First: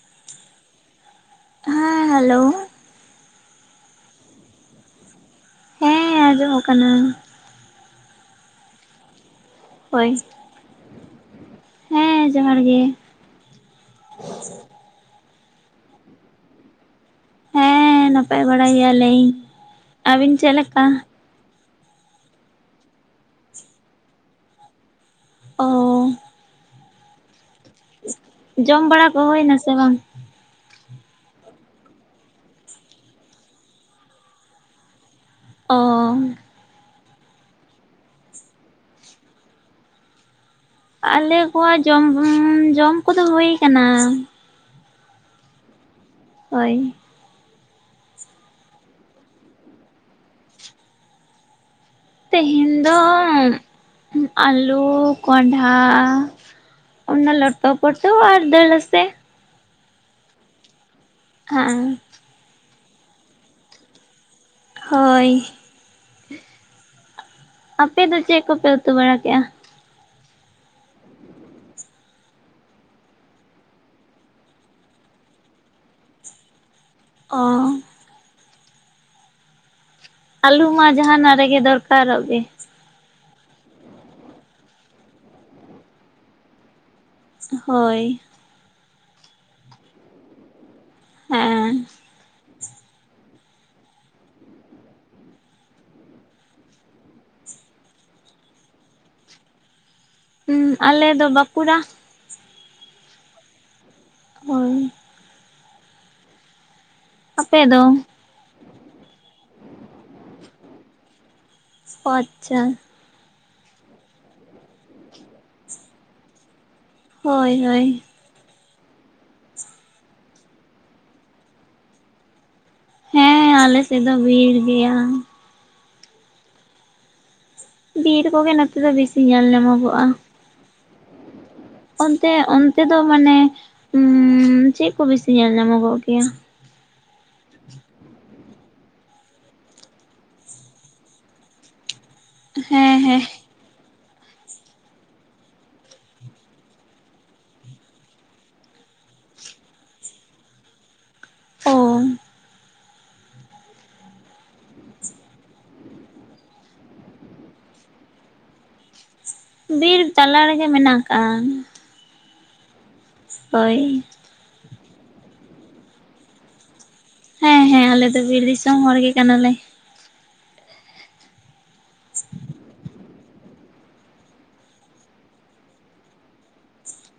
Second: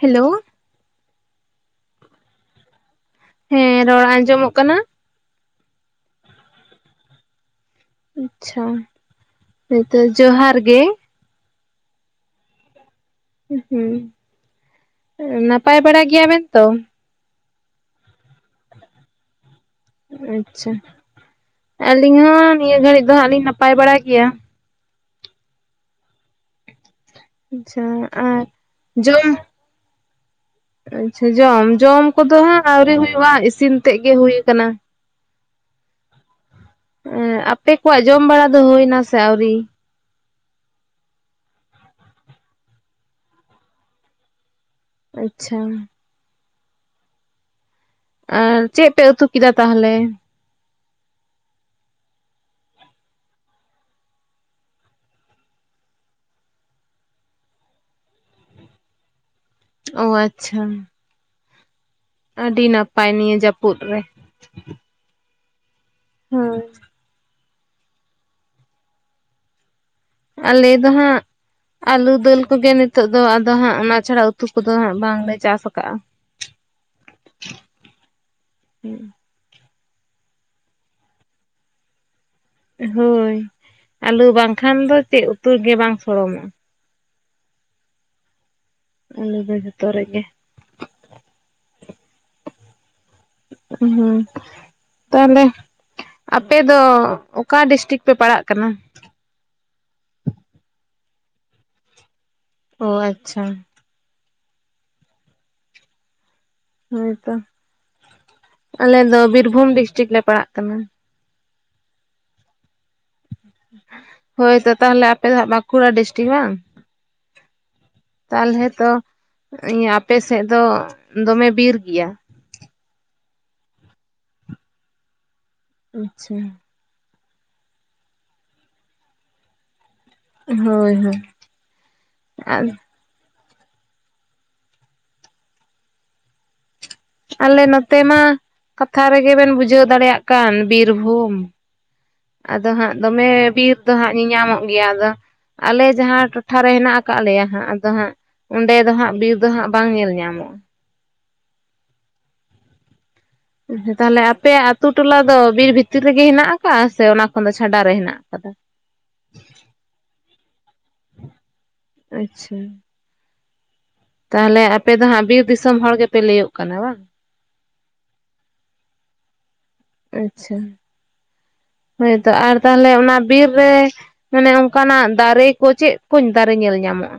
Hello ᱦᱮᱸ hello ᱦᱮᱸ ᱨᱚᱲ ᱟᱸᱡᱚᱢᱚᱜ ᱠᱟᱱᱟ ᱦᱮᱸ ᱟᱡᱚᱢ ᱠᱟᱱᱟ᱾ ᱟᱪᱪᱷᱟ ᱦᱳᱭᱛᱚ ᱦᱳᱭ ᱡᱚᱦᱟᱨ ᱜᱮ᱾ ᱦᱮᱸ ᱡᱚᱦᱟᱨ ᱜᱮ᱾ ᱩᱸᱦᱩᱸ ᱱᱟᱯᱟᱭ ᱵᱟᱲᱟ ᱜᱮᱭᱟ ᱵᱮᱱ ᱛᱚ? ᱦᱮᱸ ᱱᱟᱯᱟᱭ ᱵᱟᱲᱟ ᱜᱮᱭᱟ ᱞᱮᱭᱤᱱ᱾ ᱟᱪᱪᱷᱟ ᱟᱹᱞᱤᱧ ᱦᱚᱸ ᱱᱤᱭᱟᱹ ᱜᱷᱟᱹᱲᱤᱡ ᱫᱚ ᱦᱟᱸᱟᱜ ᱞᱤᱧ ᱱᱟᱯᱟᱭ ᱵᱟᱲᱟ ᱜᱮᱭᱟ᱾ ᱚᱻ ᱟᱪᱪᱷᱟ ᱟᱨ ᱡᱚᱢ ᱵᱟᱲᱟ ᱠᱚ ᱦᱩᱭ ᱱᱟᱥᱮ ᱵᱟᱝ? ᱟᱪᱪᱷᱟ ᱡᱚᱢ ᱡᱚᱢ ᱠᱚᱫᱚ ᱦᱟᱸᱜ ᱟᱹᱣᱨᱤ ᱦᱩᱭᱩᱜᱼᱟ, ᱤᱥᱤᱱ ᱛᱮᱫ ᱜᱮ ᱦᱩᱭ ᱠᱟᱱᱟ᱾ ᱚᱻ ᱮ ᱟᱯᱮ ᱠᱚᱣᱟᱜ ᱡᱚᱢ ᱵᱟᱲᱟ ᱫᱚ ᱦᱩᱭᱱᱟ ᱥᱮ ᱟᱣᱨᱤ? ᱟᱞᱮ ᱠᱚᱣᱟᱜ ᱡᱚᱢ, ᱡᱚᱢ ᱠᱚᱫᱚ ᱦᱩᱭ ᱠᱟᱱᱟ᱾ ᱟᱪᱪᱷᱟ᱾ ᱦᱳᱭ᱾ ᱟᱨ ᱪᱮᱫ ᱯᱮ ᱩᱛᱩ ᱠᱮᱫᱟ ᱛᱟᱦᱚᱞᱮ? ᱛᱮᱦᱮᱧ ᱫᱚ ᱟᱹᱞᱩ ᱠᱚᱸᱰᱷᱟ ᱚᱱᱟ ᱞᱚᱴᱚ ᱯᱚᱴᱚ ᱟᱨ ᱰᱟᱹᱞ ᱨᱟᱹᱥᱮ᱾ ᱚ ᱟᱪᱪᱷᱟ᱾ ᱟᱸᱻ ᱟᱹᱰᱤ ᱱᱟᱯᱟᱭ ᱱᱤᱭᱟᱹ ᱡᱟᱹᱯᱩᱫ ᱨᱮ᱾ ᱦᱳᱭ᱾ ᱦᱚᱭ᱾ ᱟᱯᱮ ᱫᱚ ᱪᱮᱫ ᱠᱚᱯᱮ ᱩᱛᱩ ᱵᱟᱲᱟ ᱠᱮᱜᱼᱟ? ᱟᱞᱮ ᱫᱚ ᱦᱟᱸᱜ ᱟᱞᱩ ᱫᱟᱹᱞ ᱠᱚᱜᱮ ᱱᱤᱛᱚᱜ ᱫᱚ ᱟᱫᱚ ᱦᱟᱸᱜ ᱚᱱᱟ ᱪᱷᱟᱲᱟ ᱩᱛᱩ ᱠᱚᱫᱚ ᱦᱟᱸᱜ ᱵᱟᱝᱞᱮ ᱪᱟᱥ ᱠᱟᱫᱜᱼᱟ᱾ ᱚᱻ ᱦᱮᱸ᱾ ᱟᱞᱩ ᱢᱟ ᱡᱟᱦᱟᱱᱟᱜ ᱨᱮᱜᱮ ᱫᱚᱨᱠᱟᱨᱚᱜ ᱜᱮ᱾ ᱦᱳᱭ ᱟᱞᱩ ᱵᱟᱝᱠᱷᱟᱱ ᱫᱚ ᱪᱮᱫ ᱩᱛᱩ ᱜᱮ ᱵᱟᱝ ᱥᱚᱲᱚᱢᱚᱜ-ᱟ᱾ ᱦᱳᱭ᱾ ᱟᱹᱞᱩ ᱫᱚ ᱡᱚᱛᱚ ᱨᱮᱜᱮ ᱦᱮᱸᱻ ᱩᱦᱩᱸ᱾ ᱛᱟᱦᱚᱞᱮ ᱟᱯᱮ ᱫᱚ ᱚᱠᱟ ᱰᱤᱥᱴᱤᱠ ᱯᱮ ᱯᱟᱲᱟᱜ ᱠᱟᱱᱟ? ᱦᱩᱸ ᱟᱞᱮ ᱫᱚ ᱵᱟᱸᱠᱩᱲᱟ᱾ ᱚ ᱟᱪᱪᱷᱟ᱾ ᱦᱳᱭ᱾ ᱦᱳᱭᱛᱚ ᱟᱯᱮ ᱫᱚ ᱟᱞᱮ ᱫᱚ ᱵᱤᱨᱵᱷᱩᱢ ᱰᱤᱥᱴᱤᱠ ᱞᱮ ᱯᱟᱲᱟᱜ ᱠᱟᱱᱟ᱾ ᱚ ᱟᱪᱪᱷᱟ᱾ ᱦᱳᱭᱛᱚ ᱛᱟᱦᱚᱞᱮ ᱟᱯᱮ ᱫᱚ ᱦᱟᱸᱜ ᱵᱟᱸᱠᱩᱲᱟ ᱰᱤᱥᱴᱤᱠ ᱵᱟᱝ? ᱦᱳᱭ ᱦᱳᱭ᱾ ᱛᱟᱦᱚᱞᱮ ᱛᱚ ᱟᱯᱮᱥᱮᱫ ᱫᱚ ᱫᱚᱢᱮ ᱵᱤᱨ ᱜᱮᱭᱟ? ᱦᱮᱸ ᱟᱞᱮ ᱥᱮᱫ ᱫᱚ ᱵᱤᱨ ᱜᱮᱭᱟ᱾ ᱟᱪᱪᱷᱟ᱾ ᱵᱤᱨ ᱠᱚᱜᱮ ᱱᱚᱛᱮ ᱫᱚ ᱵᱮᱥᱤ ᱧᱮᱞ ᱧᱟᱢᱚᱜᱚᱜᱼᱟ᱾ ᱦᱳᱭ ᱦᱳᱭ᱾ ᱚᱱᱛᱮ ᱟᱨ ᱚᱱᱛᱮ ᱫᱚ ᱢᱟᱱᱮ ᱩᱻ ᱪᱮᱫ ᱠᱚ ᱵᱤᱥᱤ ᱧᱮᱞ ᱧᱟᱢᱚᱜᱚᱜ ᱜᱮᱭᱟ? ᱟᱞᱮ ᱱᱚᱛᱮ ᱢᱟ ᱠᱟᱛᱷᱟ ᱨᱮᱜᱮᱵᱮᱱ ᱵᱩᱡᱷᱟᱹᱣ ᱫᱟᱲᱮᱭᱟᱜ ᱠᱟᱱ ᱵᱤᱨᱵᱷᱩᱢ᱾ ᱟᱫᱚ ᱦᱮᱸ ᱦᱟᱸᱜ ᱦᱮᱸ ᱫᱚᱢᱮ ᱵᱤᱨ ᱫᱚ ᱦᱟᱸᱜ ᱧᱟᱢᱚᱜ ᱜᱮᱭᱟ, ᱟᱫᱚ ᱟᱞᱮ ᱡᱟᱦᱟᱸ ᱴᱚᱴᱷᱟᱨᱮ ᱦᱮᱱᱟᱜ ᱟᱠᱟᱫ ᱞᱮᱭᱟ ᱦᱟᱸᱜ, ᱟᱫᱚ ᱦᱟᱸᱜ ᱚᱸᱰᱮ ᱫᱚ ᱦᱟᱸᱜ ᱵᱤᱨ ᱫᱚ ᱦᱟᱸᱜ ᱵᱟᱝ ᱧᱮᱞ ᱧᱟᱢᱚᱜᱼᱟ ᱚᱻ ᱛᱟᱦᱞᱮ ᱟᱯᱮᱭᱟᱜ ᱟᱛᱩ ᱴᱚᱞᱟ ᱫᱚ ᱵᱤᱨ ᱵᱷᱤᱛᱤᱨ ᱨᱮᱜᱮ ᱦᱮᱱᱟᱜ ᱟᱠᱟᱫᱟ ᱥᱮ ᱚᱱᱟ ᱠᱷᱚᱱ ᱫᱚ ᱪᱷᱟᱰᱟ ᱨᱮ ᱦᱮᱱᱟᱜ ᱟᱠᱟᱫᱟ ᱵᱤᱨ ᱛᱟᱞᱟ ᱨᱮᱜᱮ ᱢᱮᱱᱟᱜ ᱟᱠᱟᱜᱼᱟ ᱟᱪᱪᱷᱟ ᱦᱳᱭ ᱛᱟᱦᱮᱞᱮ ᱟᱯᱮ ᱫᱚ ᱦᱟᱸᱜ ᱵᱤᱨ ᱫᱤᱥᱚᱢ ᱦᱚᱲ ᱜᱮᱯᱮ ᱞᱟᱹᱭᱩᱜ ᱠᱟᱱᱟ ᱵᱟᱝ ᱦᱮᱸ ᱦᱮᱸ ᱟᱞᱮ ᱫᱚ ᱵᱤᱨ ᱫᱤᱥᱚᱢ ᱦᱚᱲ ᱜᱮ ᱠᱟᱱᱟᱞᱮ ᱟᱪᱪᱷᱟ ᱦᱳᱭᱛᱚ ᱟᱨ ᱛᱟᱦᱞᱮ ᱚᱱᱟ ᱵᱤᱨ ᱨᱮ ᱢᱟᱱᱮ ᱚᱱᱠᱟᱱᱟᱜ ᱫᱟᱨᱮ ᱠᱚ ᱪᱮᱫ ᱠᱚ ᱫᱟᱨᱮ ᱧᱮᱞ ᱧᱟᱢᱚᱜ-ᱟ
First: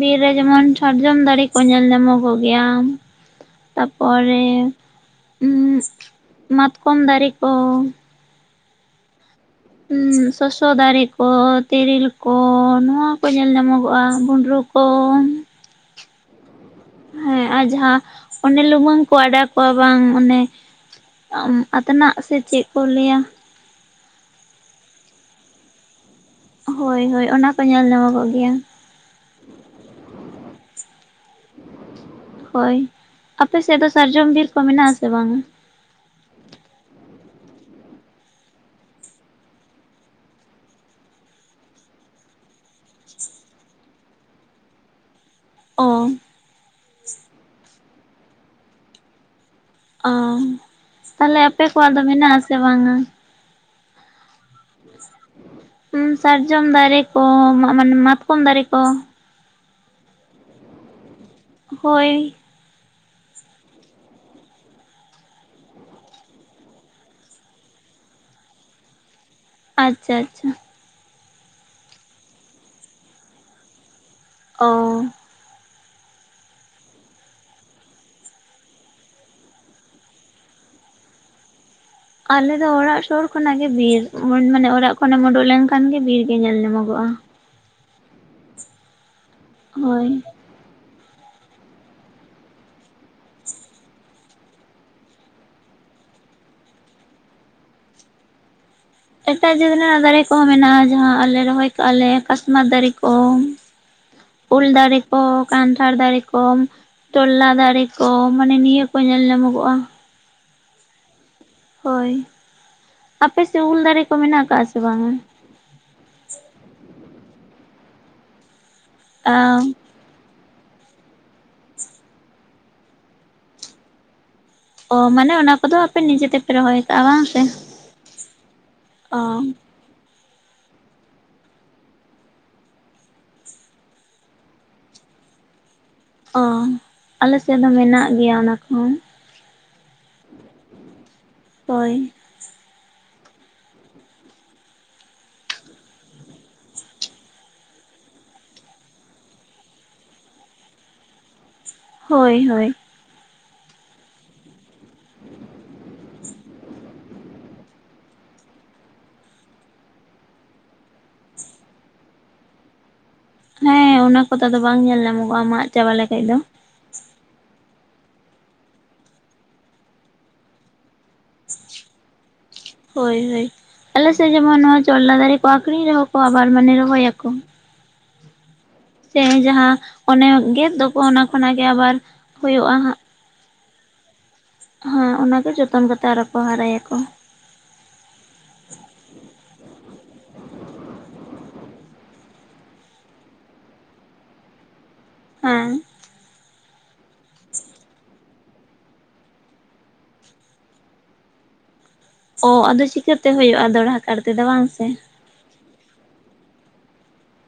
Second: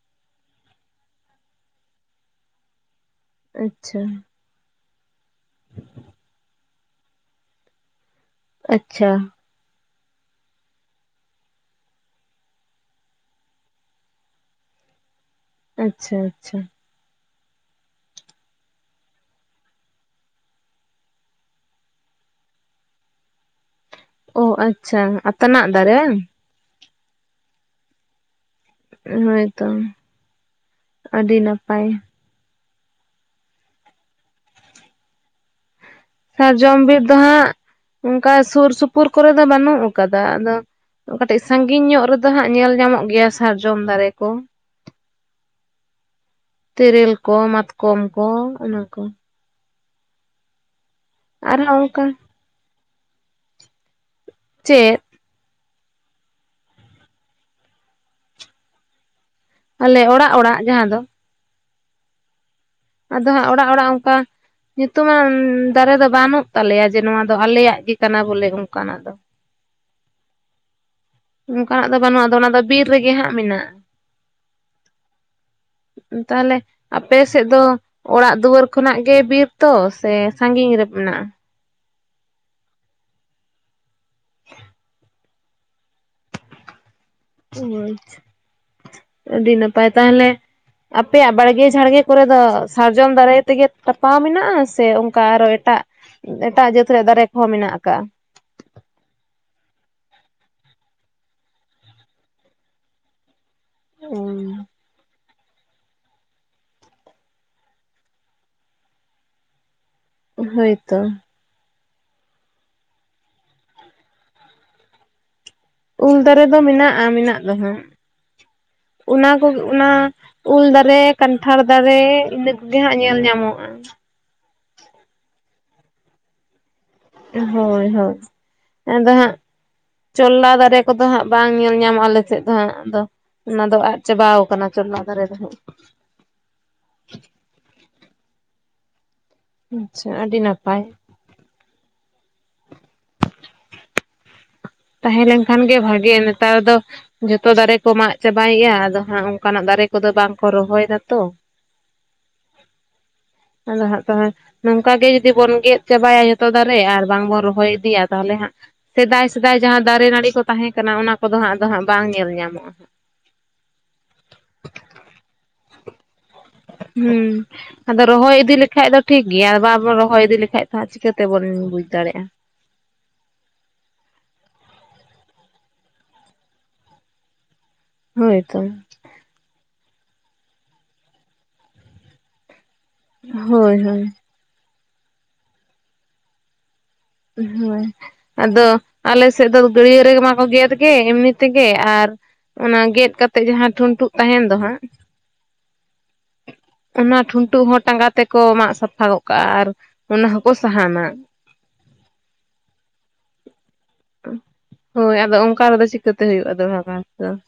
ᱵᱤᱨ ᱨᱮ ᱡᱮᱢᱚᱱ ᱥᱟᱨᱡᱚᱢ ᱫᱟᱨᱮ ᱠᱚ ᱧᱮᱞ ᱧᱟᱢᱚᱜᱚᱜ ᱜᱮᱭᱟ ᱟᱪᱪᱷᱟ ᱛᱟᱯᱚᱨᱮ ᱢᱟᱛᱠᱚᱢ ᱫᱟᱨᱮ ᱠᱚᱻ ᱟᱪᱪᱷᱟ ᱥᱚᱥᱚ ᱫᱟᱨᱮ ᱠᱚ ᱛᱤᱨᱤᱞ ᱠᱚ ᱱᱚᱣᱟ ᱠᱚ ᱧᱮᱞ ᱧᱟᱢᱚᱜᱚᱜᱼᱟ ᱵᱩᱸᱰᱨᱩ ᱠᱚ ᱚᱻ ᱟᱪᱪᱷᱟ ᱪᱷᱟ ᱦᱮᱸ ᱟᱨ ᱡᱟᱦᱟᱸ ᱚᱱᱮ ᱞᱩᱢᱟᱹᱝ ᱠᱚ ᱟᱰᱟ ᱠᱚᱣᱟ ᱵᱟᱝ ᱚᱱᱮ ᱟᱛᱟᱱᱟᱜ ᱥᱮ ᱪᱮᱫ ᱠᱚ ᱞᱟᱹᱭᱟ ᱚ ᱟᱪᱪᱷᱟ ᱟᱛᱱᱟᱜ ᱫᱟᱨᱮᱟᱝ ᱦᱳᱭ ᱦᱳᱭ ᱚᱱᱟᱠᱚ ᱧᱮᱞ ᱧᱟᱢᱚᱜᱚᱜ ᱜᱮᱭᱟ ᱦᱳᱭᱛᱚ ᱟᱹᱰᱤ ᱱᱟᱯᱟᱭ ᱦᱳᱭ ᱟᱯᱮ ᱥᱮᱫ ᱫᱚ ᱥᱟᱨᱡᱚᱢ ᱵᱤᱨ ᱠᱚ ᱢᱮᱱᱟᱜ ᱟᱥᱮ ᱵᱟᱝᱟ ᱥᱟᱨᱡᱚᱢ ᱵᱤᱨ ᱫᱚ ᱦᱟᱸᱜ ᱚᱱᱠᱟ ᱥᱩᱨ ᱥᱩᱯᱩᱨ ᱠᱚᱨᱮ ᱫᱚ ᱵᱟᱹᱱᱩᱜ ᱟᱠᱟᱫᱟ ᱟᱫᱚ ᱠᱟᱹᱴᱤᱡ ᱥᱟᱺᱜᱤᱧ ᱧᱚᱜ ᱨᱮᱫᱚ ᱦᱟᱸᱜ ᱧᱮᱞ ᱧᱟᱢᱚᱜ ᱜᱮᱭᱟ ᱥᱟᱨᱡᱚᱢ ᱫᱟᱨᱮ ᱠᱚ ᱚ ᱛᱤᱨᱤᱞ ᱠᱚ ᱢᱟᱛᱠᱚᱢ ᱠᱚ ᱚᱱᱟ ᱠᱚ ᱚ ᱛᱟᱦᱚᱞᱮ ᱟᱯᱮ ᱟᱨᱦᱚᱸ ᱠᱚᱣᱟᱜ ᱫᱚ ᱚᱱᱠᱟ ᱢᱮᱱᱟᱜ ᱟᱥᱮ ᱵᱟᱝᱟ ᱪᱮᱫ ᱥᱟᱨᱡᱚᱢ ᱫᱟᱨᱮ ᱠᱚ ᱢᱟᱜᱢᱟᱱᱮ ᱢᱟᱛᱠᱚᱢ ᱫᱟᱨᱮ ᱠᱚ ᱟᱞᱮ ᱚᱲᱟᱜ ᱚᱲᱟᱜ ᱡᱟᱦᱟᱸ ᱫᱚ ᱦᱚᱭ ᱟᱫᱚ ᱦᱟᱸᱜ ᱚᱲᱟᱜ ᱚᱲᱟᱜ ᱚᱱᱠᱟ ᱧᱩᱛᱩᱢᱟᱱ ᱫᱟᱨᱮ ᱫᱚ ᱵᱟᱹᱱᱩᱜ ᱛᱟᱞᱮᱭᱟ ᱡᱮ ᱱᱚᱣᱟ ᱫᱚ ᱟᱞᱮᱭᱟᱜ ᱜᱮ ᱠᱟᱱᱟ ᱵᱚᱞᱮ ᱚᱱᱠᱟᱱᱟᱜ ᱫᱚ ᱟᱪᱪᱷᱟ ᱪᱷᱟ ᱚᱱᱠᱟᱱᱟᱜ ᱫᱚ ᱵᱟᱹᱱᱩᱜᱼᱟ ᱚᱱᱟ ᱫᱚ ᱵᱤᱨ ᱨᱮᱜᱮ ᱦᱟᱸᱜ ᱢᱮᱱᱟᱜ-ᱟ ᱚᱻ ᱛᱟᱦᱮᱞᱮ ᱟᱯᱮ ᱥᱮᱫ ᱫᱚ ᱚᱲᱟᱜ ᱫᱩᱣᱟᱹᱨ ᱠᱷᱚᱱᱟᱜ ᱜᱮ ᱵᱤᱨ ᱛᱚ ᱥᱮ ᱥᱟᱜᱤᱧ ᱨᱮ ᱢᱮᱱᱟᱜ-ᱟ ᱟᱞᱮ ᱫᱚ ᱚᱲᱟᱜ ᱥᱩᱨ ᱠᱷᱚᱱᱟᱜ ᱜᱮ ᱵᱤᱨ ᱢᱟᱱᱮ ᱚᱲᱟᱜ ᱠᱷᱚᱱᱮᱢ ᱩᱰᱩᱠ ᱞᱮᱱ ᱠᱷᱟᱱ ᱜᱮ ᱵᱤᱨ ᱜᱮ ᱧᱮᱞ ᱧᱟᱢᱚᱜᱚᱜ-ᱟ ᱚ ᱟᱪᱪᱷᱟ ᱟᱹᱰᱤ ᱱᱟᱯᱟᱭ ᱦᱳᱭ ᱛᱟᱦᱚᱞᱮ ᱟᱯᱮᱭᱟᱜ ᱵᱟᱲᱜᱮ ᱡᱷᱟᱲᱜᱮ ᱠᱚᱨᱮ ᱫᱚ ᱥᱟᱨᱡᱚᱢ ᱫᱟᱨᱟᱭ ᱛᱮᱜᱮ ᱛᱟᱯᱟᱣ ᱢᱮᱱᱟᱜ-ᱟ ᱥᱮ ᱚᱱᱠᱟ ᱟᱨᱚ ᱮᱴᱟᱜ ᱮᱴᱟᱜ ᱡᱟᱹᱛ ᱨᱮᱭᱟᱜ ᱫᱟᱨᱮ ᱠᱚᱦᱚᱸ ᱢᱮᱱᱟᱜ ᱟᱠᱟᱜ-ᱟ ᱮᱴᱟᱜ ᱡᱟᱹᱛ ᱨᱮᱱᱟᱜ ᱫᱟᱨᱮ ᱠᱚᱦᱚᱸ ᱢᱮᱱᱟᱜ-ᱟ ᱡᱟᱦᱟᱸ ᱟᱞᱮ ᱨᱚᱦᱚᱭ ᱠᱟᱜ-ᱟ ᱞᱮ ᱠᱟᱥᱢᱟᱨ ᱫᱟᱨᱮ ᱠᱚ ᱩᱞ ᱫᱟᱨᱮ ᱠᱚ ᱠᱟᱱᱴᱷᱟᱲ ᱫᱟᱨᱮ ᱠᱚ ᱪᱚᱞᱞᱟ ᱫᱟᱨᱮ ᱠᱚ ᱢᱟᱱᱮ ᱱᱤᱭᱟᱹ ᱠᱚ ᱧᱮᱞ ᱧᱟᱢᱚᱜᱚᱜ-ᱟ ᱦᱳᱭᱛᱳ ᱦᱳᱭ ᱟᱯᱮᱥᱮᱫ ᱩᱞ ᱫᱟᱨᱮ ᱠᱚ ᱢᱮᱱᱟᱜ ᱟᱠᱟᱜ-ᱟ ᱥᱮ ᱵᱟᱝᱟ ᱩᱞ ᱫᱟᱨᱮ ᱫᱚ ᱢᱮᱱᱟᱜ-ᱟ ᱢᱮᱱᱟᱜ ᱫᱚ ᱦᱟᱸᱜ ᱚᱱᱟ ᱠᱚᱜᱮ ᱚᱱᱟ ᱩᱞ ᱫᱟᱨᱮ ᱠᱟᱱᱴᱷᱟᱲ ᱫᱟᱨᱮ ᱤᱱᱟᱹ ᱠᱚᱜᱮ ᱦᱟᱸᱜ ᱧᱮᱞ ᱧᱟᱢᱚᱜ-ᱟ ᱚ ᱢᱟᱱᱮ ᱚᱱᱟ ᱠᱚᱫᱚ ᱟᱯᱮ ᱱᱤᱡᱮᱛᱮ ᱨᱚᱦᱚᱭ ᱠᱟᱜ-ᱟ ᱵᱟᱝ? ᱥᱮ ᱦᱚᱭ ᱦᱚᱭ [unintelligible] ᱟᱫᱚ ᱚ ᱦᱟᱸᱜ [inaudible] ᱪᱚᱞᱞᱟ ᱫᱟᱨᱮ ᱠᱚᱫᱚ ᱦᱟᱸᱜ ᱵᱟᱝ ᱧᱮᱞ ᱧᱟᱢᱚᱜ-ᱟ ᱟᱞᱮ ᱥᱮᱫ ᱫᱚ ᱦᱟᱜ ᱫᱚ᱾ ᱚᱱᱟ ᱫᱚ ᱟᱫ ᱪᱟᱵᱟᱣ ᱠᱟᱱᱟ ᱪᱚᱞᱞᱟ ᱫᱟᱨᱮ ᱫᱚ ᱦᱟᱸᱜ᱾ ᱚᱻ [unintelligible] ᱟᱞᱮ ᱥᱮᱫ ᱦᱚᱸ ᱢᱮᱱᱟᱜ ᱜᱮᱭᱟ ᱚᱱᱟ ᱠᱚᱦᱚᱸ ᱾ ᱟᱪᱪᱷᱟ ᱟᱹᱰᱤ ᱱᱟᱯᱟᱭ ᱾ ᱦᱚᱭ ᱛᱟᱦᱮᱸ ᱞᱮᱱᱠᱷᱟᱱ ᱜᱮ ᱵᱷᱟᱜᱮᱼᱟ ᱱᱮᱛᱟᱨ ᱫᱚ ᱡᱚᱛᱚ ᱫᱟᱨᱮ ᱠᱚ ᱢᱟᱜ ᱪᱟᱵᱟᱭᱮᱫᱼᱟ ᱟᱫᱚ ᱦᱟᱸᱜ ᱚᱱᱠᱟᱱᱟᱜ ᱫᱟᱨᱮ ᱠᱚᱫᱚ ᱵᱟᱝᱠᱚ ᱨᱚᱦᱚᱭ ᱫᱟ ᱛᱚ ᱾ [unintelligible] ᱦᱚᱭ ᱦᱚᱭ [unintelligible] ᱟᱫᱚ ᱦᱟᱸᱜ [unintelligible] ᱱᱚᱝᱠᱟ ᱜᱮ ᱡᱩᱫᱤ ᱵᱚᱱ ᱜᱮᱫ ᱪᱟᱵᱟᱭᱟ ᱡᱚᱛᱚ ᱫᱟᱨᱮ ᱟᱨ ᱵᱟᱝ ᱵᱚᱱ ᱨᱚᱦᱚᱭ ᱤᱫᱤᱭᱟ ᱛᱟᱦᱚᱞᱮ ᱦᱟᱸᱜ ᱥᱮᱫᱟᱭ ᱥᱮᱫᱟᱭ ᱡᱟᱦᱟᱸ ᱫᱟᱨᱮ ᱱᱟᱹᱲᱤ ᱠᱚ ᱛᱟᱦᱮᱸ ᱠᱟᱱᱟ ᱚᱱᱟ ᱠᱚᱫᱚ ᱦᱟᱸᱜ ᱟᱫᱚ ᱦᱟᱸᱜ ᱵᱟᱝ ᱧᱮᱞ ᱧᱟᱢᱚᱜᱼᱟ ᱾ ᱦᱮᱸ ᱚᱱᱟ ᱠᱚᱫᱚ ᱟᱫᱚ ᱵᱟᱝ ᱧᱮᱞ ᱧᱟᱢᱚᱜ-ᱟ ᱢᱟᱜ ᱪᱟᱵᱟ ᱞᱮᱠᱷᱟᱡ ᱫᱚ ᱾ ᱦᱩᱸ ᱟᱫᱚ ᱨᱚᱦᱚᱭ ᱤᱫᱤ ᱞᱮᱠᱷᱟᱡ ᱫᱚ ᱴᱷᱤᱠ ᱜᱮᱭᱟ ᱵᱟᱵᱚᱱ ᱨᱚᱦᱚᱭ ᱤᱫᱤ ᱞᱮᱠᱟᱡ ᱫᱚ ᱦᱟᱸᱜ ᱪᱤᱠᱟᱹᱛᱮ ᱵᱚᱱ ᱵᱩᱡᱽ ᱫᱟᱲᱮᱭᱟᱜᱼᱟ ᱾ ᱦᱚᱭ ᱦᱚᱭ ᱟᱞᱮ ᱥᱮᱡ ᱡᱮᱢᱚᱱ ᱱᱚᱣᱟ ᱪᱚᱞᱞᱟ ᱫᱟᱨᱮ ᱠᱚ ᱟᱠᱷᱨᱤᱧ ᱨᱮᱦᱚᱸ ᱠᱚ ᱟᱵᱟᱨ ᱢᱟᱱᱮ ᱠᱚ ᱨᱚᱦᱚᱭᱟ ᱠᱚ ᱾ ᱦᱚᱭ ᱛᱚ ᱾ ᱥᱮ ᱡᱟᱦᱟᱸ ᱚᱱᱮ ᱜᱮᱫ ᱫᱚ ᱠᱚ ᱚᱱᱟ ᱠᱷᱚᱱᱟᱜ ᱜᱮ ᱟᱵᱟᱨ ᱦᱩᱭᱩᱜᱼᱟ ᱦᱟᱸᱜ ᱾ ᱦᱚᱭ ᱦᱚᱭ ᱦᱮᱸ ᱚᱱᱟ ᱜᱮ ᱡᱚᱛᱚᱱ ᱠᱟᱛᱮᱜ ᱟᱨᱚ ᱠᱚ ᱦᱟᱨᱟᱭᱟ ᱠᱚ ᱾ ᱦᱚᱭ ᱾ ᱟᱫᱚ ᱟᱞᱮ ᱥᱮᱫ ᱫᱚ ᱜᱟᱹᱲᱭᱟᱹ ᱨᱮᱢᱟ ᱠᱚ ᱜᱮᱫ ᱜᱮ ᱮᱢᱱᱤ ᱛᱮᱜᱮ ᱟᱨ ᱚᱱᱟ ᱜᱮᱫ ᱠᱟᱛᱮᱜ ᱡᱟᱦᱟᱸ ᱴᱷᱩᱱᱴᱩᱜ ᱛᱟᱦᱮᱱ ᱫᱚ ᱦᱟᱸᱜ ᱦᱟᱸᱻ ᱚᱱᱟ ᱴᱷᱩᱱᱴᱩᱜ ᱦᱚᱸ ᱴᱟᱸᱜᱟ ᱛᱮᱠᱚ ᱢᱟᱜ ᱥᱟᱯᱷᱟ ᱜᱚᱜ ᱠᱟᱜᱼᱟ ᱟᱨ ᱚᱱᱟ ᱦᱚᱸᱠᱚ ᱥᱟᱦᱟᱱᱟ ᱾ ᱚ ᱟᱫᱚ ᱪᱤᱠᱟᱹᱛᱮ ᱦᱩᱭᱩᱜᱼᱟ ᱫᱚᱦᱲᱟ ᱠᱟᱲ ᱛᱮᱫᱚ ᱵᱟᱝ ᱥᱮ ᱾ ᱦᱚᱭ ᱟᱫᱚ ᱚᱱᱠᱟ ᱨᱮᱫᱚ ᱪᱤᱠᱟᱹᱛᱮ ᱦᱩᱭᱩᱜᱼᱟ ᱫᱚᱲᱦᱟ ᱜᱟᱨ ᱫᱚ ᱾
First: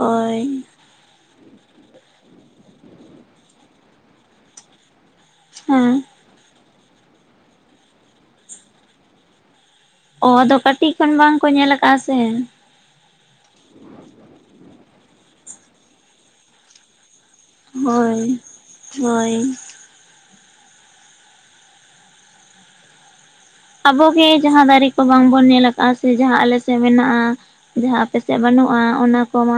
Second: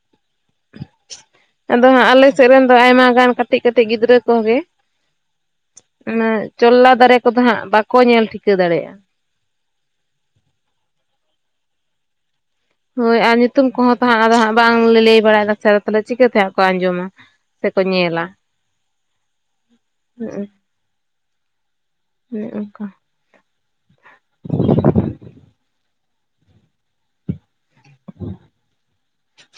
ᱦᱚᱭ ᱾ [unintelligible] ᱟᱫᱚ ᱦᱟᱸᱜ ᱟᱞᱮ ᱥᱮᱫ ᱨᱮᱱ ᱫᱚ ᱟᱭᱢᱟ ᱜᱟᱱ ᱠᱟᱹᱴᱤᱡ ᱠᱟᱹᱴᱤᱡ ᱜᱤᱫᱽᱨᱟᱹ ᱠᱚ ᱜᱮ ᱦᱮᱸ [unintelligible] ᱚᱱᱟ ᱪᱚᱞᱞᱟ ᱫᱟᱨᱮ ᱠᱚᱫᱚ ᱦᱟᱸᱜ ᱵᱟᱠᱚ ᱧᱮᱞ ᱴᱷᱤᱠᱟᱹ ᱫᱟᱲᱮᱭᱟᱜᱼᱟ ᱾ ᱚᱻ ᱟᱫᱚ ᱠᱟᱹᱴᱤᱡ ᱠᱷᱚᱱ ᱵᱟᱝ ᱠᱚ ᱧᱮᱞ ᱟᱠᱟᱫᱼᱟ ᱥᱮ ᱾ ᱦᱚᱭ ᱟᱨ ᱧᱩᱛᱩᱢ ᱠᱚᱦᱚᱸ ᱛᱚ ᱦᱟᱸᱜ ᱟᱫᱚ ᱦᱟᱸᱜ ᱵᱟᱝᱞᱮ ᱞᱟᱹᱭ ᱵᱟᱲᱟᱭ ᱫᱟ ᱛᱚ ᱛᱟᱦᱚᱞᱮ ᱪᱤᱠᱟᱹᱛᱮ ᱦᱟᱸᱜ ᱠᱚ ᱟᱸᱡᱚᱢᱟ ᱾ ᱥᱮᱠᱚ ᱦᱳᱭ ᱧᱮᱞᱟ ᱦᱳᱭ [unintelligible] [unintelligible] ᱚᱝᱠᱟ ᱟᱵᱚ ᱜᱮ ᱡᱟᱦᱟᱸ ᱫᱟᱨᱮ ᱠᱚ ᱵᱟᱝᱵᱚᱱ ᱧᱮᱞ ᱟᱠᱟᱜᱼᱟ ᱥᱮ ᱡᱟᱦᱟᱸ ᱟᱞᱮ ᱥᱮᱫ ᱢᱮᱱᱟᱜᱼᱟ ᱡᱟᱦᱟᱸ ᱟᱯᱮ ᱥᱮᱫ ᱵᱟᱹᱱᱩᱜᱼᱟ ᱚᱱᱟ ᱾ ᱠᱚᱢᱟ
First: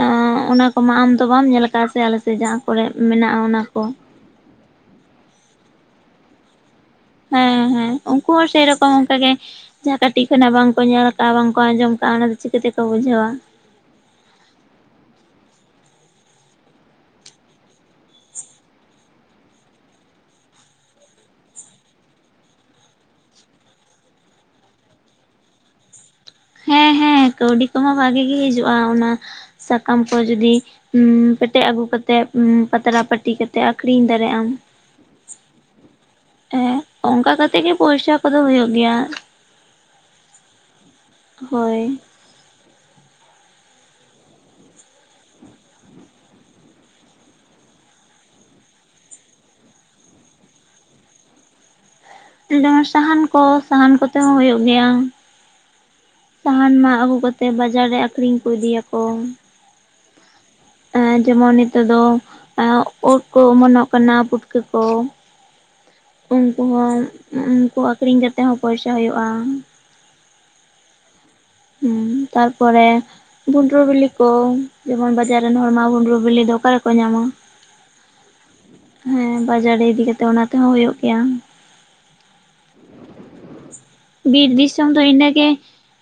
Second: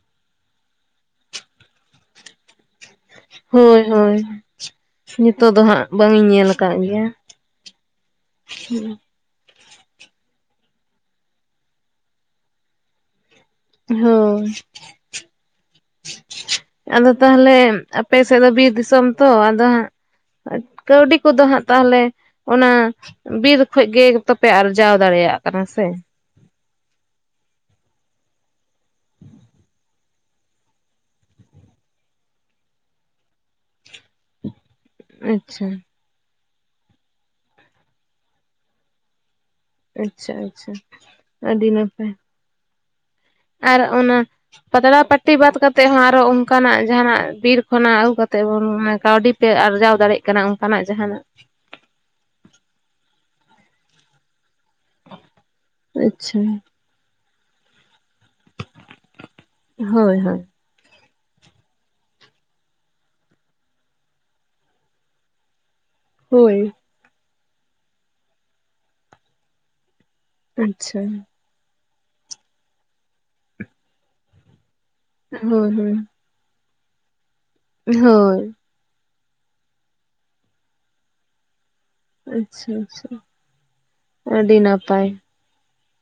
[unintelligible] ᱚᱱᱟ ᱠᱚᱢᱟ ᱟᱢ ᱫᱚ ᱵᱟᱢ ᱧᱮᱞ ᱟᱠᱟᱫᱼᱟ ᱥᱮ ᱟᱞᱮᱥᱮᱫ ᱡᱟᱦᱟᱸ ᱠᱚᱨᱮ ᱢᱮᱱᱟᱜᱼᱟ ᱚᱱᱟ ᱠᱚ ᱾ [unintelligible] [unintelligible] ᱱᱤᱛᱚᱜ ᱫᱚ ᱦᱟᱸᱜ ᱵᱟᱝ ᱤᱧ ᱧᱮᱞ ᱟᱠᱟᱫ ᱜᱮᱭᱟ ᱾ ᱦᱮᱸ ᱦᱮᱸ ᱩᱱᱠᱩ ᱦᱚᱸ ᱥᱮ ᱨᱚᱠᱚᱢ ᱚᱱᱠᱟ ᱜᱮ ᱡᱟᱦᱟᱸ ᱠᱟᱹᱴᱤᱡ ᱠᱷᱚᱱᱟᱜ ᱵᱟᱝᱠᱚ ᱧᱮᱞ ᱟᱠᱟᱫᱼᱟ ᱵᱟᱝ ᱠᱚ ᱟᱸᱡᱚᱢ ᱟᱠᱟᱫᱼᱟ ᱚᱱᱟ ᱫᱚ ᱪᱤᱠᱟᱹ ᱛᱮᱠᱚ ᱵᱩᱡᱷᱟᱹᱣᱟ ᱾ ᱦᱚᱭ [unintelligible] [unintelligible] ᱟᱫᱚ ᱛᱟᱦᱚᱞᱮ ᱟᱯᱮ ᱥᱮᱫ ᱫᱚ ᱵᱤᱨ ᱫᱤᱥᱚᱢ ᱛᱚ ᱟᱫᱚ ᱦᱟᱸᱜ ᱾ ᱠᱟᱹᱣᱰᱤ ᱠᱚᱫᱚ ᱦᱟᱸᱜ ᱛᱟᱦᱚᱞᱮ [inaudible] ᱚᱱᱟ ᱵᱤᱨ ᱠᱷᱚᱡ ᱜᱮ ᱛᱚ ᱯᱮ ᱟᱨᱡᱟᱣ ᱫᱟᱲᱮᱭᱟᱜ ᱠᱟᱱᱟ ᱥᱮ ᱾ ᱦᱮᱸ ᱦᱮᱸ ᱠᱟᱹᱣᱰᱤ ᱠᱚ ᱦᱚᱸ ᱵᱷᱟᱜᱮ ᱜᱮ ᱦᱤᱡᱩᱜᱼᱟ ᱚᱱᱟ ᱥᱟᱠᱟᱢ ᱠᱚ ᱡᱩᱫᱤ ᱯᱮᱴᱮᱡ ᱟᱹᱜᱩ ᱠᱟᱛᱮᱜ ᱯᱟᱛᱲᱟ ᱯᱟᱹᱴᱤ ᱠᱟᱛᱮᱜ ᱟᱠᱷᱨᱤᱧ ᱫᱟᱲᱮᱭᱟᱜ ᱟᱢ ᱾ ᱟᱪᱪᱷᱟ ᱾ ᱦᱮᱸ ᱚᱱᱠᱟ ᱠᱟᱛᱮᱜ ᱜᱮ ᱯᱚᱭᱥᱟ ᱠᱚᱫᱚ ᱦᱳᱭᱳᱜ ᱜᱮᱭᱟ ᱾ ᱟᱪᱪᱷᱟ ᱟᱪᱪᱷᱟ ᱟᱹᱰᱤ ᱦᱳᱭ ᱱᱟᱯᱟᱭ ᱟᱨ ᱚᱱᱟ ᱯᱟᱛᱲᱟ ᱯᱟᱹᱴᱤ ᱵᱟᱫ ᱠᱟᱛᱮ ᱦᱚᱸ ᱟᱨ ᱦᱚᱸ ᱚᱱᱠᱟᱱᱟᱜ ᱡᱟᱦᱟᱱᱟᱜ ᱵᱤᱨ ᱠᱷᱚᱱᱟᱜ ᱟᱹᱜᱩ ᱠᱟᱛᱮ ᱵᱚᱱ ᱠᱟᱹᱣᱰᱤ ᱯᱮ ᱟᱨᱡᱟᱣ ᱫᱟᱲᱮᱭᱟᱜ ᱠᱟᱱᱟ ᱚᱱᱠᱟᱱᱟᱜ ᱡᱟᱦᱟᱱᱟᱜ ᱱᱚᱣᱟᱟ ᱥᱟᱦᱟᱱ ᱠᱚ ᱥᱟᱦᱟᱱ ᱠᱚᱛᱮ ᱦᱚᱸ ᱦᱩᱭᱩᱜ ᱜᱮᱭᱟ ᱟᱪᱪᱷᱟ ᱥᱟᱦᱟᱱ ᱢᱟᱜ ᱟᱹᱜᱩ ᱠᱟᱛᱮ ᱛᱮ ᱵᱟᱡᱟᱨ ᱨᱮ ᱟᱠᱷᱨᱤᱧ ᱠᱚ ᱤᱫᱤᱭᱟᱠᱚ ᱦᱳᱭ ᱦᱳᱭ ᱮ ᱡᱮᱢᱚᱱ ᱱᱤᱛᱚᱜ ᱫᱚ ᱳᱫ ᱠᱚ ᱚᱢᱚᱱᱚᱜ ᱠᱟᱱᱟ ᱯᱩᱴᱠᱟᱹ ᱠᱚ ᱦᱳᱭ ᱩᱱᱠᱩ ᱦᱚᱸ ᱩᱱᱠᱩ ᱟᱠᱷᱨᱤᱧ ᱠᱟᱛᱮ ᱦᱚᱸ ᱯᱚᱭᱥᱟ ᱦᱩᱭᱩᱜᱼᱟ ᱟᱪᱪᱷᱟ ᱦᱩᱸ ᱛᱟᱨᱯᱚᱨᱮ ᱵᱷᱩᱸᱰᱨᱩ ᱵᱤᱞᱤ ᱠᱚ ᱡᱮᱢᱚᱱ ᱵᱟᱡᱟᱨ ᱨᱮᱱ ᱦᱳᱭ ᱦᱚᱲᱢᱟ ᱦᱳᱭ ᱵᱷᱩᱸᱰᱨᱩ ᱵᱤᱞᱤ ᱫᱚ ᱚᱠᱟ ᱨᱮᱠᱚ ᱧᱟᱢᱟ ᱦᱳᱭ ᱦᱮᱸ ᱵᱟᱡᱟᱨ ᱨᱮ ᱤᱫᱤ ᱠᱟᱛᱮᱜ ᱚᱱᱟ ᱛᱮᱦᱚᱸ ᱦᱳᱭᱳᱜ ᱜᱮᱭᱟ ᱟᱪᱪᱷᱟ ᱟᱪᱪᱷᱟ ᱵᱤᱨ ᱟᱹᱰᱤ ᱫᱤᱥᱚᱢ ᱫᱚ ᱱᱟᱯᱟᱭ ᱤᱱᱟᱹᱜᱮ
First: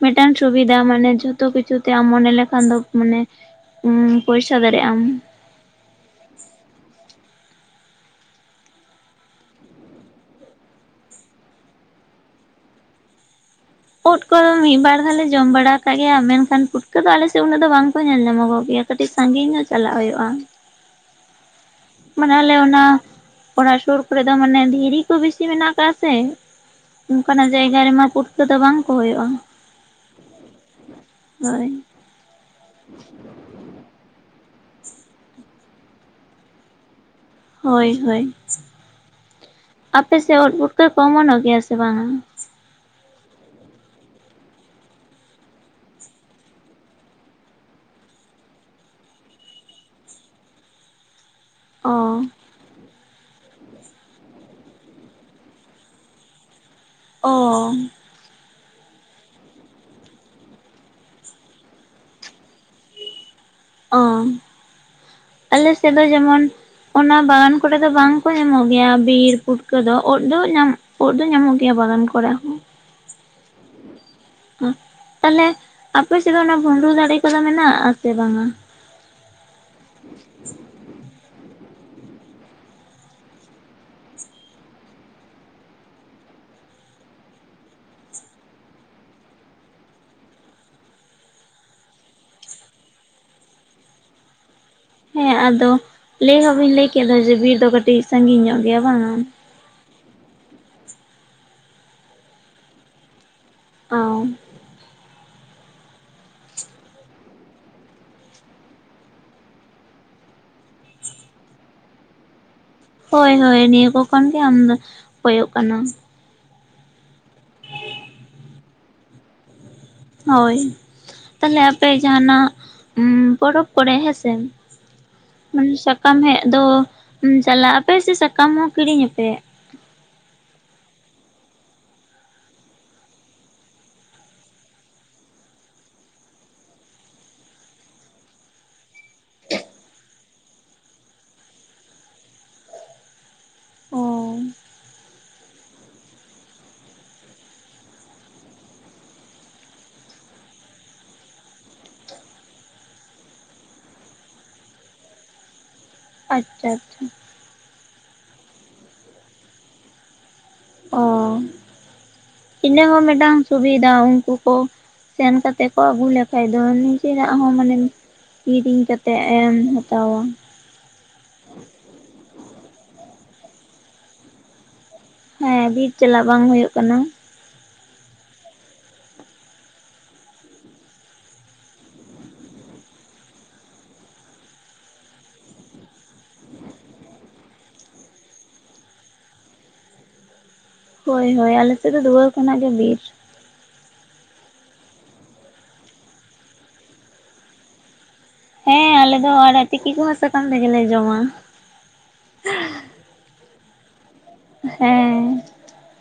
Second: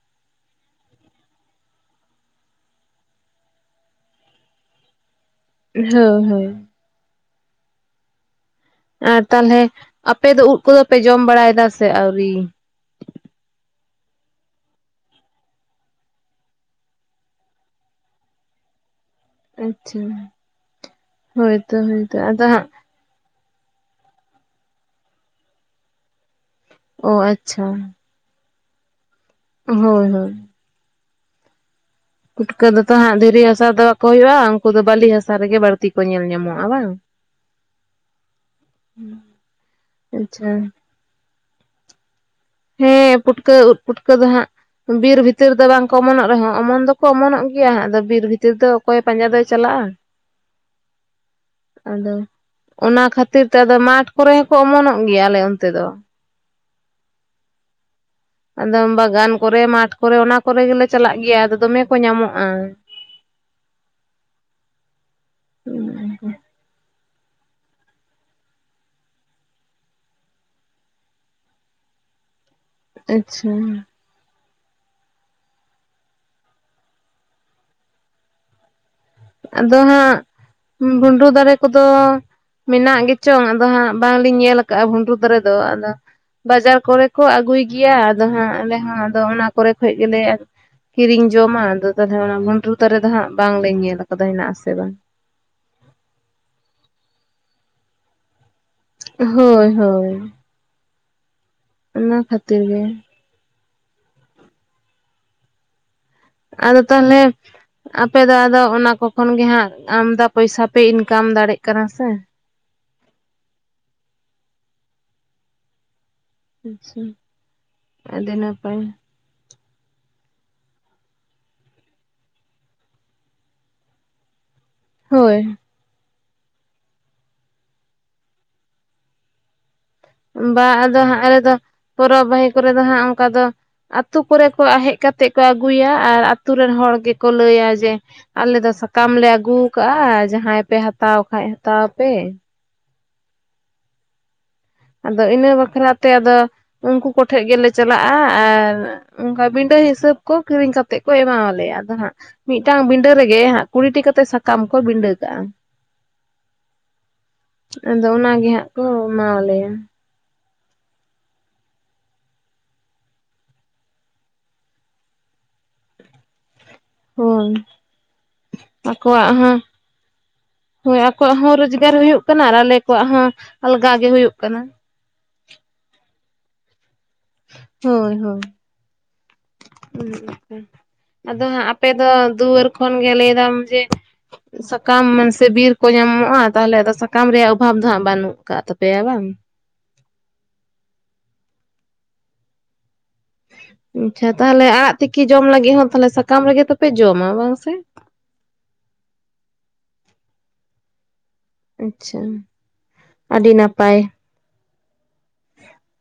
ᱢᱤᱫᱴᱟᱝ ᱥᱩᱵᱤᱫᱷᱟ ᱢᱟᱱᱮ ᱡᱷᱚᱛᱚ ᱠᱤᱪᱷᱩ ᱛᱮ ᱟᱢ ᱢᱚᱱᱮ ᱞᱮᱠᱷᱟᱱ ᱫᱚ ᱢᱟᱱᱮ ᱩᱸ ᱯᱚᱭᱥᱟ ᱫᱟᱲᱮᱭᱟᱜ ᱟᱢ ᱦᱳᱭ ᱦᱳᱭ ᱟᱨ ᱛᱟᱦᱞᱮ ᱟᱯᱮ ᱫᱚ ᱩᱫ ᱠᱚᱫᱚ ᱯᱮ ᱡᱚᱢ ᱵᱟᱲᱟᱭ ᱫᱟᱥᱮ ᱟᱹᱣᱨᱤ ᱩᱫ ᱠᱚᱫᱚ ᱢᱤᱫ ᱵᱟᱨ ᱦᱟᱞᱮ ᱡᱚᱢ ᱵᱟᱲᱟ ᱟᱠᱟᱫ ᱜᱮᱭᱟ ᱢᱮᱱᱠᱷᱟᱱ ᱯᱩᱴᱠᱟᱹ ᱫᱚ ᱟᱞᱮᱥᱮᱫ ᱩᱱᱟᱹᱜ ᱫᱚ ᱵᱟᱝᱠᱚ ᱧᱮᱞ ᱧᱟᱢᱚᱜᱚᱜ ᱜᱮᱭᱟ ᱠᱟᱹᱴᱤᱡ ᱥᱟᱺᱜᱤᱧ ᱧᱚᱜ ᱪᱟᱞᱟᱜ ᱟᱪᱪᱷᱟ ᱦᱳᱭᱳᱜᱼᱟ ᱦᱳᱭᱛᱚ ᱦᱮᱸ ᱢᱟᱱᱮ ᱟᱞᱮ ᱚᱱᱟ ᱚᱱᱟ ᱥᱩᱨ ᱠᱚᱨᱮ ᱫᱚ ᱢᱟᱱᱮ ᱫᱷᱤᱨᱤ ᱠᱚ ᱵᱮᱥᱤ ᱢᱮᱱᱟᱜ ᱠᱟᱜ-ᱟ ᱥᱮ ᱚ ᱚᱱᱠᱟᱱᱟᱜ ᱟᱪᱪᱷᱟ ᱡᱟᱭᱜᱟ ᱨᱮᱢᱟ ᱯᱩᱴᱠᱟᱹ ᱫᱚ ᱵᱟᱝᱠᱚ ᱦᱳᱭᱳᱜᱼᱟ ᱦᱳᱭ ᱦᱳᱭ ᱦᱳᱭ ᱯᱩᱴᱠᱟᱹ ᱫᱚᱛᱚ ᱦᱟᱸᱜ ᱫᱷᱤᱨᱤ ᱦᱟᱥᱟ ᱫᱚ ᱵᱟᱠᱚ ᱦᱩᱭᱩᱜᱼᱟ ᱩᱱᱠᱩ ᱫᱚ ᱵᱟᱹᱞᱤ ᱦᱟᱥᱟ ᱨᱮᱜᱮ ᱵᱟᱹᱲᱛᱤ ᱠᱚ ᱧᱮᱞ ᱧᱟᱢᱚᱜᱼᱟ ᱵᱟᱝ ᱦᱳᱭ ᱦᱳᱭ ᱟᱯᱮ ᱥᱮᱫ ᱟᱪᱪᱷᱟ ᱳᱫ ᱯᱩᱴᱠᱟᱹ ᱠᱚ ᱚᱢᱚᱱᱚᱜ ᱜᱮᱭᱟ ᱥᱮ ᱵᱟᱝᱟ ᱦᱮᱸ ᱯᱩᱴᱠᱟᱹ ᱳᱫ ᱯᱩᱴᱠᱟᱹ ᱫᱚ ᱦᱟᱸᱜ ᱵᱤᱨ ᱵᱷᱤᱛᱤᱨ ᱫᱚ ᱵᱟᱝᱠᱚ ᱚᱢᱚᱱᱚᱜ ᱨᱮᱦᱚᱸ ᱚᱢᱚᱱ ᱫᱚᱠᱚ ᱚᱢᱚᱱᱚᱜ ᱜᱮᱭᱟ ᱟᱫᱚ ᱵᱤᱨ ᱵᱷᱤᱛᱤᱨ ᱫᱚ ᱚᱠᱚᱭ ᱯᱟᱸᱡᱟ ᱫᱚᱭ ᱪᱟᱞᱟᱜᱼᱟ [inaudible] ᱚ ᱟᱫᱚ ᱚᱱᱟ ᱠᱷᱟᱹᱛᱤᱨ ᱛᱮ ᱟᱫᱚ ᱢᱟᱴᱷ ᱠᱚᱨᱮ ᱦᱚᱸᱠᱚ ᱚᱢᱚᱱᱚᱜ ᱜᱮᱭᱟ ᱟᱞᱮ ᱚᱱᱛᱮ ᱫᱚ ᱚᱻ ᱟᱫᱚᱢ ᱵᱟᱜᱟᱱ ᱠᱚᱨᱮ ᱢᱟᱴᱷ ᱠᱚᱨᱮ ᱚᱱᱟ ᱠᱚᱨᱮ ᱜᱮᱞᱮ ᱪᱟᱞᱟᱜ ᱜᱮᱭᱟ ᱟᱫᱚ ᱫᱚᱢᱮ ᱠᱚ ᱧᱟᱢᱚᱜᱼᱟ ᱚ ᱟᱞᱮ ᱥᱮᱫ ᱫᱚ ᱡᱮᱢᱚᱱ ᱚᱱᱟ ᱵᱟᱜᱟᱱ ᱠᱚᱨᱮᱫ ᱫᱚ ᱵᱟᱝᱠᱚ ᱧᱟᱢᱚᱜ ᱜᱮᱭᱟ ᱵᱤᱨ ᱯᱷᱩᱴᱠᱟᱹ ᱫᱚ ᱳᱫ ᱫᱚ ᱧᱟᱢᱚ ᱳᱫ ᱫᱚ ᱧᱟᱢᱚᱜ ᱜᱮᱭᱟ ᱵᱟᱜᱟᱱ ᱠᱚᱨᱮ ᱦᱚᱸ ᱟᱪᱪᱷᱟ ᱚᱦ ᱛᱟᱦᱞᱮ ᱟᱯᱮ ᱥᱮᱫ ᱫᱚ ᱚᱱᱟ ᱵᱷᱩᱸᱰᱩᱨ ᱫᱟᱲᱮ ᱠᱚᱫᱚ ᱢᱮᱱᱟᱜ ᱟᱥᱮ ᱵᱟᱝᱟ ᱟᱫᱚ ᱦᱟᱸᱜ ᱵᱷᱩᱸᱰᱩ ᱫᱟᱨᱮ ᱠᱚᱫᱚ ᱢᱮᱱᱟᱜ ᱜᱮᱪᱚᱝ ᱟᱫᱚ ᱦᱟᱸᱜ ᱵᱟᱝᱞᱤᱧ ᱧᱮᱞ ᱟᱠᱟᱫᱼᱟ ᱵᱷᱩᱸᱰᱩ ᱫᱟᱨᱮ ᱫᱚ ᱟᱫᱚ ᱵᱟᱡᱟᱨ ᱠᱚᱨᱮ ᱠᱚ ᱟᱹᱜᱩᱭ ᱜᱮᱭᱟ ᱟᱫᱚ ᱦᱟᱸᱜ ᱟᱞᱮ ᱦᱚᱸ ᱟᱫᱚ ᱚᱱᱟ ᱠᱚᱨᱮ ᱠᱷᱚᱡ ᱜᱮᱞᱮ ᱠᱤᱨᱤᱧ ᱡᱚᱢᱟ ᱟᱫᱚ ᱛᱟᱦᱚᱞᱮ ᱚᱱᱟ ᱵᱷᱸᱰᱨᱩ ᱫᱟᱨᱮ ᱫᱚ ᱦᱟᱸᱜ ᱵᱟᱝᱞᱮ ᱧᱮᱞ ᱟᱠᱟᱫᱟ ᱦᱮᱱᱟᱜ ᱟᱥᱮ ᱵᱟᱝ ᱦᱮᱸ ᱟᱫᱚ ᱞᱟᱹᱭ ᱦᱚᱸ ᱵᱤᱱ ᱞᱟᱹᱭ ᱠᱮᱫᱟ ᱡᱮ ᱵᱤᱨ ᱫᱚ ᱠᱟᱹᱴᱤᱡ ᱥᱟᱹᱜᱤᱧ ᱧᱚᱜ ᱾ ᱦᱳᱭ ᱦᱳᱭ ᱚᱱᱟ ᱠᱷᱟᱹᱛᱤᱨ ᱜᱮ ᱚᱸ ᱟᱫᱚ ᱛᱟᱦᱚᱞᱮ ᱟᱯᱮ ᱫᱚ ᱟᱫᱚ ᱚᱱᱟ ᱠᱚ ᱠᱷᱚᱱ ᱜᱮ ᱦᱟᱸᱜ ᱟᱢᱫᱟ ᱯᱚᱭᱥᱟ ᱯᱮ ᱤᱱᱠᱟᱢ ᱫᱟᱲᱮᱜ ᱠᱟᱱᱟ ᱥᱮ ᱦᱳᱭ ᱦᱳᱭ ᱱᱤᱭᱟᱹ ᱠᱚ ᱠᱷᱚᱱ ᱜᱮ ᱟᱢᱫᱚ ᱠᱚᱭᱳᱜ ᱠᱟᱱᱟ ᱟᱪᱪᱷᱟ ᱟᱹᱰᱤ ᱱᱟᱯᱟᱭ ᱾ ᱦᱳᱭ ᱛᱟᱦᱚᱞᱮ ᱟᱯᱮ ᱡᱟᱦᱟᱸᱱᱟᱜ ᱯᱚᱨᱚᱵᱽ ᱠᱚᱨᱮ ᱦᱮᱸᱥᱮ ᱦᱳᱭ ᱥᱟᱠᱟᱢ ᱦᱮᱡ ᱫᱚ ᱪᱟᱞᱟᱜ ᱟᱯᱮ ᱥᱮ ᱥᱟᱠᱟᱢ ᱦᱚᱸ ᱠᱤᱨᱤᱧᱟᱯᱮ? ᱵᱟ ᱟᱫᱚ ᱦᱟᱸᱜ ᱟᱞᱮᱫᱚ ᱯᱚᱨᱚᱵᱽ ᱵᱟᱦᱤ ᱠᱚᱨᱮ ᱫᱚ ᱦᱟᱸᱜ ᱚᱝᱠᱟ ᱫᱚ ᱟᱛᱳ ᱠᱚᱨᱮ ᱠᱚ ᱦᱮᱡ ᱠᱟᱛᱮᱫ ᱠᱚ ᱟᱹᱜᱩᱭᱟ ᱟᱨ ᱟᱹᱛᱩ ᱨᱮᱱ ᱦᱚᱲ ᱜᱮᱠᱚ ᱞᱟᱹᱭᱟ ᱡᱮ ᱟᱞᱮ ᱫᱚ ᱥᱟᱠᱟᱢ ᱞᱮ ᱟᱹᱜᱩ ᱠᱟᱜᱼᱟ ᱡᱟᱦᱟᱸᱭ ᱯᱮ ᱦᱟᱛᱟᱣ ᱠᱷᱟᱡ ᱦᱟᱛᱟᱣ ᱯᱮ ᱚᱸ ᱟᱫᱚ ᱤᱱᱟᱹ ᱵᱟᱠᱷᱨᱟ ᱛᱮ ᱟᱫᱚ ᱩᱝᱠᱩ ᱠᱚᱴᱷᱮᱡ ᱜᱮᱞᱮ ᱪᱟᱞᱟᱜᱼᱟ, ᱟᱨ ᱚᱝᱠᱟ ᱵᱤᱱᱰᱟᱹ ᱦᱤᱥᱟᱹᱵ ᱠᱚ ᱠᱤᱨᱤᱧ ᱠᱟᱛᱮᱜ ᱠᱚ ᱮᱢᱟᱞᱮᱭᱟ ᱟᱫᱚ ᱦᱟᱸᱜ ᱢᱤᱫᱴᱟᱝ ᱵᱤᱸᱰᱟᱹ ᱨᱮᱜᱮ ᱦᱟᱸᱜ ᱠᱩᱲᱤᱴᱤ ᱠᱟᱛᱮᱜ ᱥᱟᱠᱟᱢ ᱠᱚ ᱵᱤᱸᱰᱟᱹ ᱠᱟᱜᱼᱟ ᱾ ᱟᱪᱪᱷᱟᱻᱟᱪᱪᱷᱟ ᱾ ᱟᱫᱚ ᱚᱱᱟᱜᱮ ᱦᱟᱸᱜ ᱠᱚ ᱮᱢᱟᱣᱞᱮᱭᱟ ᱾ ᱚᱸ ᱤᱱᱟᱹ ᱦᱚᱸ ᱢᱤᱫᱴᱟᱝ ᱥᱩᱵᱤᱫᱷᱟ ᱩᱱᱠᱩ ᱠᱚ, ᱥᱮᱱ ᱠᱟᱛᱮ ᱠᱚ ᱟᱹᱜᱩ ᱞᱮᱠᱷᱟᱡ ᱫᱚ ᱾ ᱪᱮᱫᱟᱜ ᱦᱳᱭ ᱦᱚᱸ ᱢᱟᱱᱮᱢ ᱠᱤᱨᱤᱧ ᱠᱟᱛᱮᱫ ᱟᱠᱚᱣᱟᱜ ᱮᱢ ᱦᱚᱸ ᱦᱟᱛᱟᱣᱼᱟ ᱾ ᱦᱳᱭ ᱟᱠᱚᱣᱟᱜ ᱦᱚᱸ ᱨᱳᱡᱽᱜᱟᱨ ᱦᱩᱭᱩᱜ ᱠᱟᱱᱟ, ᱟᱨ ᱟᱞᱮ ᱠᱚᱣᱟᱜ ᱦᱚᱸ ᱟᱞᱜᱟ ᱜᱮ ᱦᱩᱭᱩᱜ ᱠᱟᱱᱟ ᱾ ᱦᱮᱸ ᱵᱤᱨ ᱪᱟᱞᱟᱜ ᱵᱟᱝ ᱦᱩᱭᱩᱜ ᱠᱟᱱᱟ ᱾ ᱦᱳᱭᱻᱦᱳᱭᱻᱦᱩᱸ᱾ ᱟᱫᱚ ᱦᱟᱸ ᱟᱯᱮ ᱫᱚ ᱫᱩᱣᱟᱹᱨ ᱠᱷᱚᱱ ᱜᱮ ᱞᱟᱹᱭ ᱫᱟᱢ ᱡᱮ ᱥᱟᱠᱟᱢ ᱢᱟᱥᱮ ᱵᱤᱨ ᱠᱚ ᱧᱟᱢᱚᱜᱼᱟ, ᱛᱟᱦᱚᱞᱮ ᱟᱫᱚ ᱥᱟᱠᱟᱢ ᱨᱮᱭᱟᱜ ᱚᱵᱷᱟᱵ ᱫᱚ ᱦᱟᱸᱜ ᱵᱟᱹᱱᱩᱜ ᱠᱟᱜ ᱛᱟᱯᱮᱭᱟ ᱵᱟᱝ? ᱦᱳᱭ ᱦᱳᱭ ᱟᱞᱮᱥᱮᱫ ᱫᱚ ᱫᱩᱣᱟᱹᱨ ᱠᱷᱚᱱᱟᱜ ᱜᱮ ᱵᱤᱨ ᱾ ᱟᱪᱪᱷᱟ ᱛᱟᱦᱚᱞᱮ ᱟᱲᱟᱜ ᱛᱤᱠᱤ ᱡᱚᱢ ᱞᱟᱹᱜᱤᱫ ᱦᱚᱸ ᱛᱟᱦᱚᱞᱮ ᱥᱟᱠᱟᱢ ᱨᱮᱜᱮ ᱛᱚᱯᱮ ᱡᱚᱢᱟ ᱵᱟᱝ ᱥᱮ? ᱦᱮᱸ ᱟᱞᱮ ᱫᱚ ᱟᱲᱟᱜ ᱛᱤᱠᱤ ᱠᱚᱦᱚᱸ ᱥᱟᱠᱟᱢ ᱛᱮᱜᱮᱞᱮ ᱡᱚᱢᱟ ᱾ ᱟᱪᱪᱷᱟ ᱟᱹᱰᱤ ᱱᱟᱯᱟᱭ ᱾ ᱦᱮᱸ ᱾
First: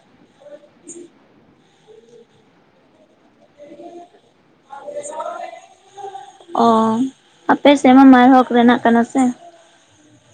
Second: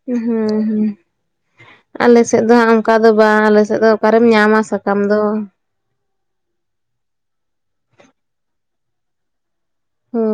ᱦᱮᱸᱻᱦᱮᱸᱻᱟᱞᱮᱥᱮᱫ ᱫᱚ ᱦᱟᱸᱜ ᱚᱝᱠᱟ ᱫᱚ ᱵᱟᱝ ᱟᱞᱮᱥᱮᱫ ᱫᱚ ᱚᱠᱟᱨᱮᱢ ᱧᱟᱢᱟ ᱥᱟᱠᱟᱢ ᱫᱚ ᱾ ᱚ ᱟᱯᱮ ᱥᱮᱫ ᱢᱟ ᱢᱟᱱᱮ ᱦᱚᱠ ᱨᱮᱱᱟᱜ ᱠᱟᱱᱟ ᱥᱮ ᱾ ᱦᱳᱭ